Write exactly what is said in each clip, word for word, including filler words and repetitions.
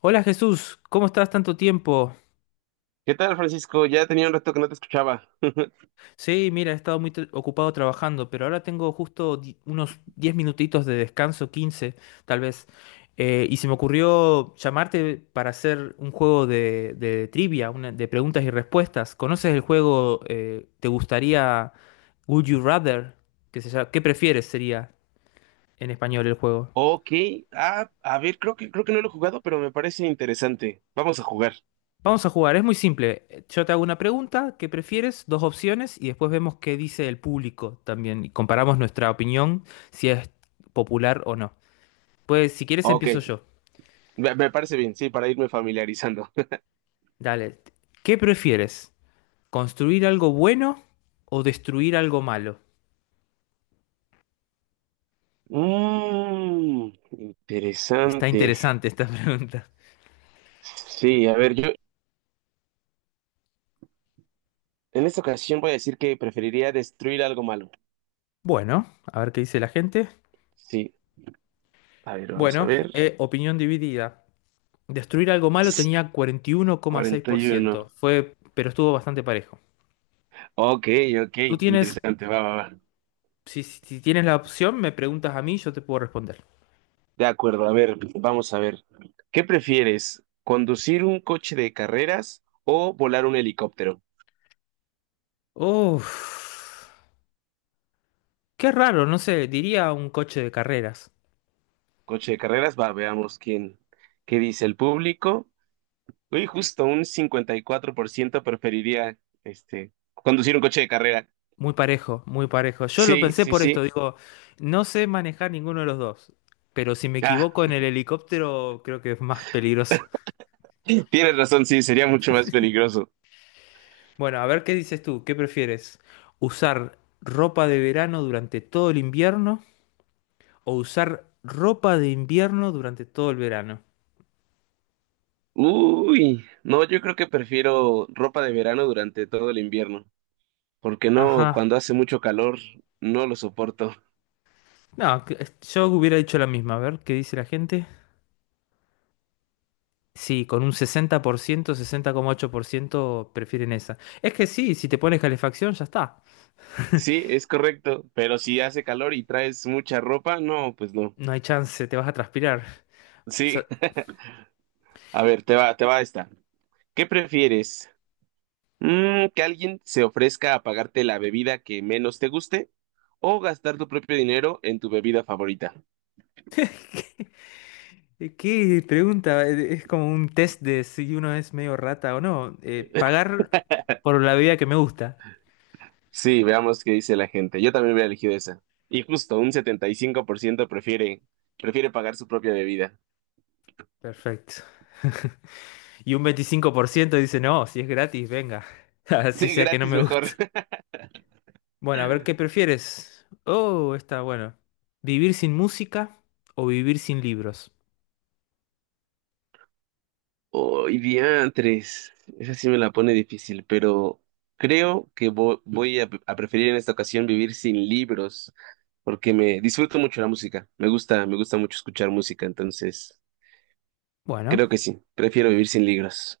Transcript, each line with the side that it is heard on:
left: Hola Jesús, ¿cómo estás tanto tiempo?
right: ¿Qué tal, Francisco? Ya tenía un rato que no te escuchaba.
left: Sí, mira, he estado muy tra- ocupado trabajando, pero ahora tengo justo di- unos diez minutitos de descanso, quince, tal vez. Eh, y se me ocurrió llamarte para hacer un juego de, de trivia, una- de preguntas y respuestas. ¿Conoces el juego? Eh, ¿te gustaría Would You Rather? Que se llama- ¿qué prefieres sería en español el juego?
right: Ok, ah, a ver, creo que, creo que no lo he jugado, pero me parece interesante. Vamos a jugar.
left: Vamos a jugar, es muy simple. Yo te hago una pregunta, ¿qué prefieres? Dos opciones y después vemos qué dice el público también. Y comparamos nuestra opinión, si es popular o no. Pues si quieres
right: Ok,
left: empiezo yo.
right: me, me parece bien, sí, para irme familiarizando.
left: Dale, ¿qué prefieres? ¿Construir algo bueno o destruir algo malo?
right: Mmm,
left: Está
right: interesante.
left: interesante esta pregunta.
right: Sí, a ver, yo en esta ocasión voy a decir que preferiría destruir algo malo.
left: Bueno, a ver qué dice la gente.
right: Sí, a ver, vamos a
left: Bueno,
right: ver.
left: eh, opinión dividida. Destruir algo malo
right: Sí,
left: tenía
right: cuarenta y uno.
left: cuarenta y uno coma seis por ciento. Fue, pero estuvo bastante parejo.
right: Ok, ok,
left: Tú tienes.
right: interesante, va, va, va.
left: Si, si tienes la opción, me preguntas a mí, yo te puedo responder.
right: De acuerdo, a ver, vamos a ver. ¿Qué prefieres? ¿Conducir un coche de carreras o volar un helicóptero?
left: Uf, qué raro, no sé, diría un coche de carreras.
right: Coche de carreras, va, veamos quién, qué dice el público. Uy, justo un cincuenta y cuatro por ciento preferiría este, conducir un coche de carrera.
left: Muy parejo, muy parejo. Yo lo
right: Sí,
left: pensé
right: sí,
left: por esto,
right: sí.
left: digo, no sé manejar ninguno de los dos, pero si me
right: Ah,
left: equivoco en el helicóptero, creo que es más peligroso.
right: tienes razón, sí, sería mucho más peligroso.
left: Bueno, a ver qué dices tú, ¿qué prefieres? ¿Usar ropa de verano durante todo el invierno o usar ropa de invierno durante todo el verano?
right: Uy, no, yo creo que prefiero ropa de verano durante todo el invierno, porque no,
left: Ajá.
right: cuando hace mucho calor, no lo soporto.
left: No, que- yo hubiera dicho la misma. A ver, ¿qué dice la gente? Sí, con un sesenta sesenta por ciento, sesenta coma ocho por ciento prefieren esa. Es que sí, si te pones calefacción ya está.
right: Sí, es correcto, pero si hace calor y traes mucha ropa, no, pues no.
left: No hay chance, te vas a transpirar. O sea,
right: Sí, a ver, te va, te va esta. ¿Qué prefieres? Mm, ¿que alguien se ofrezca a pagarte la bebida que menos te guste o gastar tu propio dinero en tu bebida favorita?
left: ¿qué pregunta? Eh, Es como un test de si uno es medio rata o no. Eh, pagar por la bebida que me gusta.
right: Sí, veamos qué dice la gente. Yo también hubiera elegido esa. Y justo un setenta y cinco por ciento prefiere, prefiere pagar su propia bebida.
left: Perfecto. Y un veinticinco por ciento dice, no, si es gratis, venga. Así
right: Sí,
left: sea que no
right: gratis
left: me gusta.
right: mejor.
left: Bueno, a ver qué prefieres. Oh, está bueno. ¿Vivir sin música o vivir sin libros?
right: Hoy diantres, esa sí me la pone difícil, pero creo que vo- voy a, a preferir en esta ocasión vivir sin libros, porque me disfruto mucho la música. Me gusta, me gusta mucho escuchar música, entonces
left: Bueno.
right: creo que sí, prefiero vivir sin libros,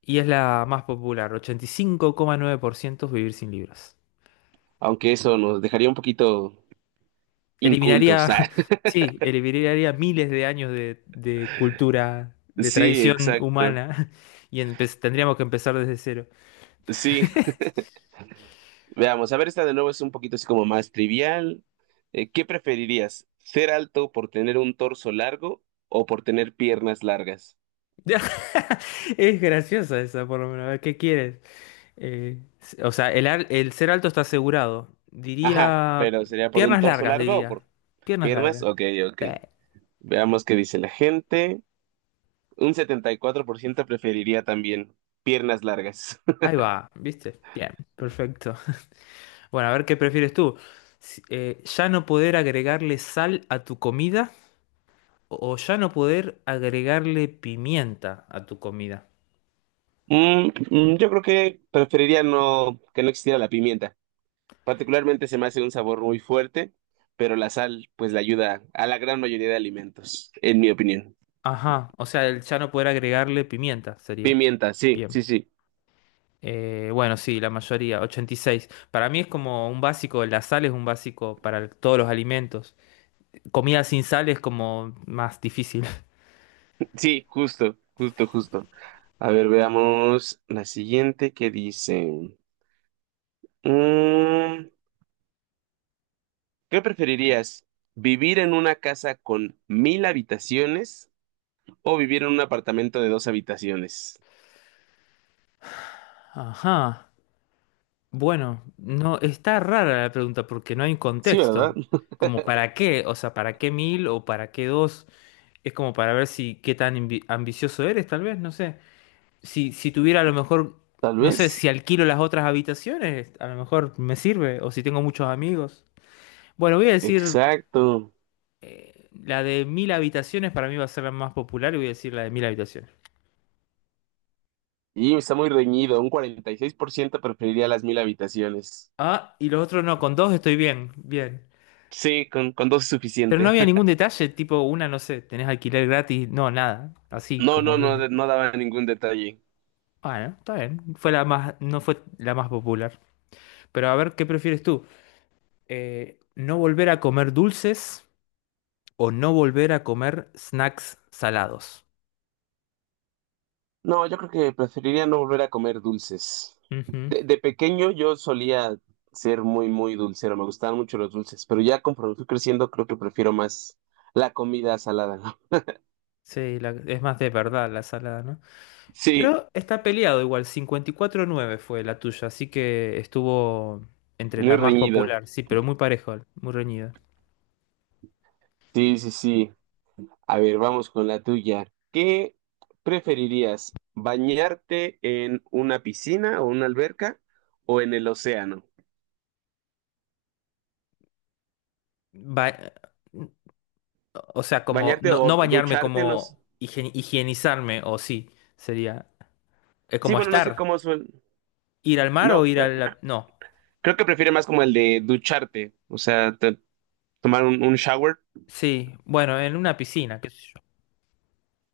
left: Y es la más popular, ochenta y cinco coma nueve por ciento es vivir sin libros.
right: aunque eso nos dejaría un poquito
left: Eliminaría,
right: incultos. ah.
left: sí, eliminaría miles de años de, de cultura, de
right: Sí,
left: tradición
right: exacto.
left: humana, y empe- tendríamos que empezar desde cero.
right: Sí, veamos, a ver, esta de nuevo es un poquito así como más trivial. Eh, ¿qué preferirías? ¿Ser alto por tener un torso largo o por tener piernas largas?
left: Es graciosa esa, por lo menos. A ver, ¿qué quieres? Eh, o sea, el, al- el ser alto está asegurado.
right: Ajá,
left: Diría,
right: pero ¿sería por un
left: piernas
right: torso
left: largas,
right: largo o
left: diría.
right: por
left: Piernas
right: piernas?
left: largas.
right: Ok, ok.
left: Sí,
right: Veamos qué dice la gente. Un setenta y cuatro por ciento preferiría también piernas largas.
left: ahí va, ¿viste? Bien, perfecto. Bueno, a ver qué prefieres tú. Si- eh, ¿ya no poder agregarle sal a tu comida o ya no poder agregarle pimienta a tu comida?
right: Mm, mm, yo creo que preferiría no, que no existiera la pimienta. Particularmente se me hace un sabor muy fuerte, pero la sal pues le ayuda a la gran mayoría de alimentos, en mi opinión.
left: Ajá, o sea, el ya no poder agregarle pimienta sería.
right: Pimienta, sí,
left: Bien.
right: sí, sí.
left: Eh, bueno, sí, la mayoría, ochenta y seis. Para mí es como un básico, la sal es un básico para el- todos los alimentos. Comida sin sal es como más difícil.
right: Sí, justo, justo, justo. A ver, veamos la siguiente que dice. Mm, ¿qué preferirías? ¿Vivir en una casa con mil habitaciones o vivir en un apartamento de dos habitaciones?
left: Ajá. Bueno, no, está rara la pregunta porque no hay un
right: Sí, ¿verdad?
left: contexto. Como para qué, o sea, para qué mil o para qué dos. Es como para ver si qué tan ambi- ambicioso eres, tal vez, no sé. Si, si tuviera a lo mejor,
right: Tal
left: no sé, si
right: vez.
left: alquilo las otras habitaciones, a lo mejor me sirve, o si tengo muchos amigos. Bueno, voy a decir,
right: Exacto.
left: eh, la de mil habitaciones para mí va a ser la más popular y voy a decir la de mil habitaciones.
right: Y está muy reñido. Un cuarenta y seis por ciento preferiría las mil habitaciones.
left: Ah, y los otros no, con dos estoy bien, bien.
right: Sí, con, con dos es
left: Pero no
right: suficiente.
left: había ningún detalle, tipo una, no sé, tenés alquiler gratis, no, nada, así
right: No,
left: como
right: no,
left: viene.
right: no, no daba ningún detalle.
left: Bueno, está bien, fue la más, no fue la más popular. Pero a ver, ¿qué prefieres tú? Eh, ¿no volver a comer dulces o no volver a comer snacks salados?
right: No, yo creo que preferiría no volver a comer dulces.
left: Ujú.
right: De, de pequeño yo solía ser muy, muy dulcero, me gustaban mucho los dulces, pero ya conforme fui creciendo creo que prefiero más la comida salada, ¿no?
left: Sí, la- es más de verdad la salada, ¿no?
right: Sí,
left: Pero está peleado igual, cincuenta y cuatro nueve fue la tuya, así que estuvo entre
right: muy
left: la más
right: reñido.
left: popular, sí, pero muy parejo, muy reñido.
right: Sí, sí, sí. A ver, vamos con la tuya. ¿Qué preferirías, bañarte en una piscina o una alberca o en el océano?
left: Va, o sea, como
right: Bañarte
left: no, no
right: o
left: bañarme,
right: ducharte, no sé.
left: como higie- higienizarme, o sí, sería. Es
right: Sí,
left: como
right: bueno, no sé
left: estar.
right: cómo suena.
left: Ir al mar o
right: No.
left: ir a la. No.
right: Creo que prefiere más como el de ducharte, o sea, te- tomar un, un shower.
left: Sí, bueno, en una piscina. Qué sé yo.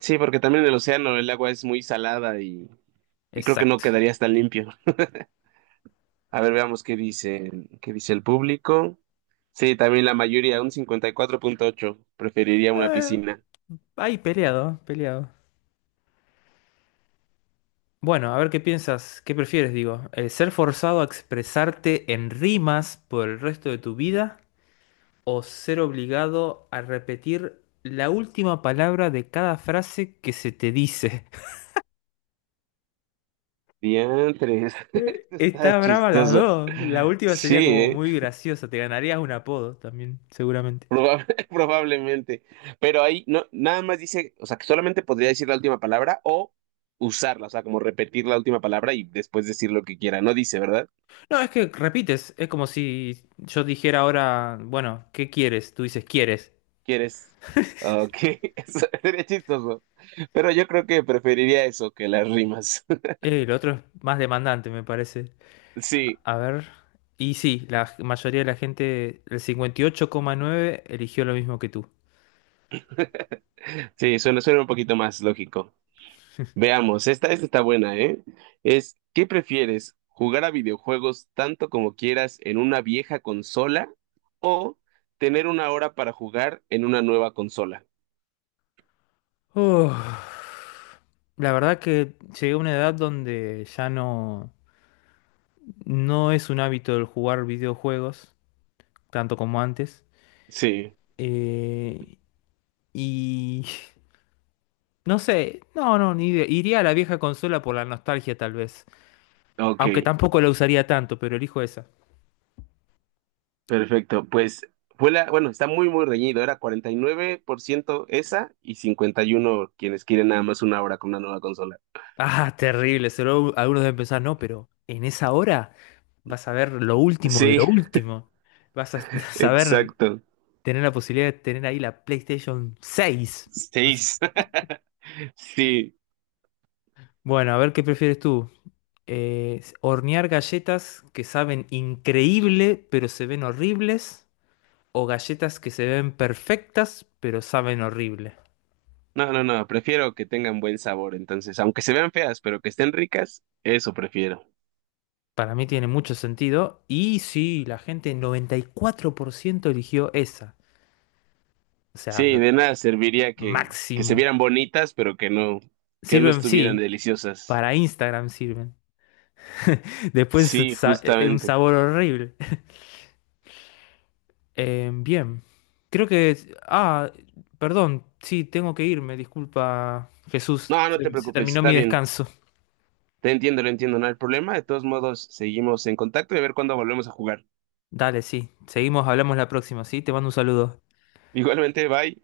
right: Sí, porque también en el océano el agua es muy salada y, y creo que no
left: Exacto.
right: quedaría tan limpio. A ver, veamos qué dice, qué dice el público. Sí, también la mayoría, un cincuenta y cuatro punto ocho preferiría una
left: Ah,
right: piscina.
left: ahí peleado, peleado. Bueno, a ver qué piensas, qué prefieres, digo. Eh, ¿ser forzado a expresarte en rimas por el resto de tu vida o ser obligado a repetir la última palabra de cada frase que se te dice?
right: Diantres, está
left: Está brava las
right: chistoso.
left: dos. La última
right: Sí,
left: sería como
right: ¿eh?
left: muy graciosa. Te ganarías un apodo también, seguramente.
right: Probable- probablemente. Pero ahí no, nada más dice, o sea, que solamente podría decir la última palabra o usarla, o sea, como repetir la última palabra y después decir lo que quiera. No dice, ¿verdad?
left: No, es que repites. Es como si yo dijera ahora, bueno, ¿qué quieres? Tú dices, ¿quieres?
right: ¿Quieres? Ok, eso sería chistoso. Pero yo creo que preferiría eso que las rimas.
left: Eh, el otro es más demandante, me parece. A
right: Sí,
left: a ver. Y sí, la mayoría de la gente, el cincuenta y ocho coma nueve eligió lo mismo que tú.
right: sí, suena, suena un poquito más lógico. Veamos, esta, esta está buena, ¿eh? Es, ¿qué prefieres? ¿Jugar a videojuegos tanto como quieras en una vieja consola o tener una hora para jugar en una nueva consola?
left: Uf. La verdad que llegué a una edad donde ya no, no es un hábito el jugar videojuegos, tanto como antes.
right: Sí,
left: Eh, y no sé, no, no, ni idea. Iría a la vieja consola por la nostalgia tal vez.
right: ok,
left: Aunque tampoco la usaría tanto, pero elijo esa.
right: perfecto. Pues fue la, bueno, está muy, muy reñido. Era cuarenta y nueve por ciento esa y cincuenta y uno por ciento quienes quieren nada más una hora con una nueva consola.
left: Ah, terrible, solo algunos deben pensar, no, pero en esa hora vas a ver lo último de
right: Sí,
left: lo último. Vas a saber
right: exacto.
left: tener la posibilidad de tener ahí la PlayStation seis. No sé.
right: Seis. Sí,
left: Bueno, a ver qué prefieres tú. Eh, hornear galletas que saben increíble, pero se ven horribles, o galletas que se ven perfectas pero saben horrible.
right: no, no, no, prefiero que tengan buen sabor, entonces, aunque se vean feas, pero que estén ricas, eso prefiero.
left: Para mí tiene mucho sentido y sí, la gente noventa y cuatro por ciento eligió esa. O sea,
right: Sí, de nada serviría que, que se
left: máximo.
right: vieran bonitas, pero que no, que no
left: Sirven,
right: estuvieran
left: sí,
right: deliciosas.
left: para Instagram sirven. Después
right: Sí,
left: sa- eh, un
right: justamente.
left: sabor horrible. Eh, bien, creo que... Ah, perdón, sí, tengo que irme, disculpa Jesús.
right: No, no te
left: se se
right: preocupes,
left: terminó
right: está
left: mi
right: bien.
left: descanso.
right: Te entiendo, lo entiendo, no hay problema. De todos modos, seguimos en contacto y a ver cuándo volvemos a jugar.
left: Dale, sí. Seguimos, hablamos la próxima, ¿sí? Te mando un saludo.
right: Igualmente, bye.